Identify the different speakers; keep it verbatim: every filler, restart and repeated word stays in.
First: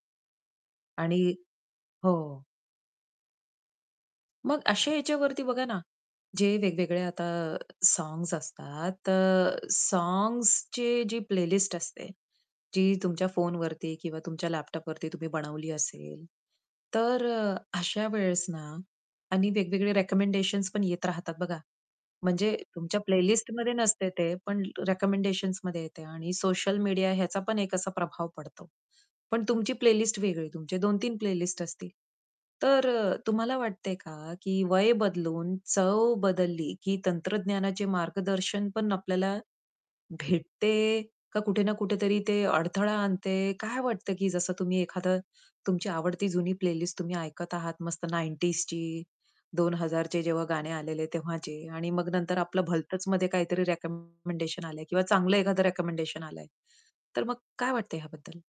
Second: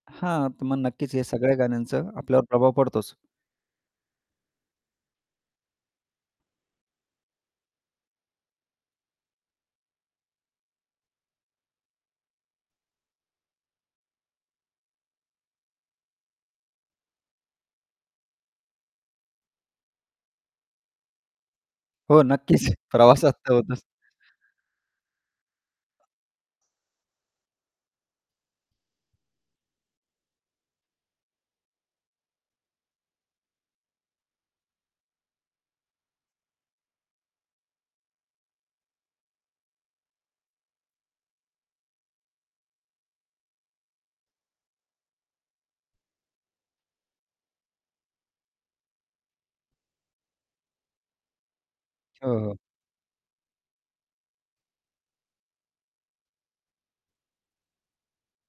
Speaker 1: हां, तर मग नक्कीच
Speaker 2: आणि
Speaker 1: हे सगळ्या गाण्यांचा
Speaker 2: हो.
Speaker 1: आपल्यावर प्रभाव पडतोच.
Speaker 2: मग अशा ह्याच्यावरती बघा ना, जे वेगवेगळे आता साँग्स असतात, अ, साँग्सची जी प्लेलिस्ट असते जी तुमच्या फोनवरती किंवा तुमच्या लॅपटॉपवरती तुम्ही बनवली असेल. तर अ, अशा वेळेस ना आणि वेगवेगळे रेकमेंडेशन्स पण येत राहतात बघा,
Speaker 1: हो,
Speaker 2: म्हणजे
Speaker 1: नक्कीच,
Speaker 2: तुमच्या
Speaker 1: प्रवासात तर
Speaker 2: प्लेलिस्टमध्ये
Speaker 1: होतच.
Speaker 2: नसते ते. पण रेकमेंडेशन्समध्ये येते आणि सोशल मीडिया ह्याचा पण एक असा प्रभाव पडतो. पण तुमची प्लेलिस्ट वेगळी, तुमचे दोन तीन प्लेलिस्ट असतील. तर अ, तुम्हाला वाटतंय का, की वय बदलून चव बदलली की तंत्रज्ञानाचे मार्गदर्शन पण आपल्याला भेटते का? कुठे ना कुठेतरी ते अडथळा आणते? काय वाटतं, की जसं तुम्ही एखादं तुमची आवडती जुनी प्लेलिस्ट तुम्ही ऐकत आहात, मस्त नाइंटीज ची, दोन हजार चे जेव्हा गाणे आलेले तेव्हाचे आणि मग नंतर
Speaker 1: हो, हो.
Speaker 2: आपलं भलतच मध्ये काहीतरी रेकमेंडेशन आलंय किंवा चांगलं एखादं रेकमेंडेशन आलंय, तर मग काय वाटतंय ह्याबद्दल?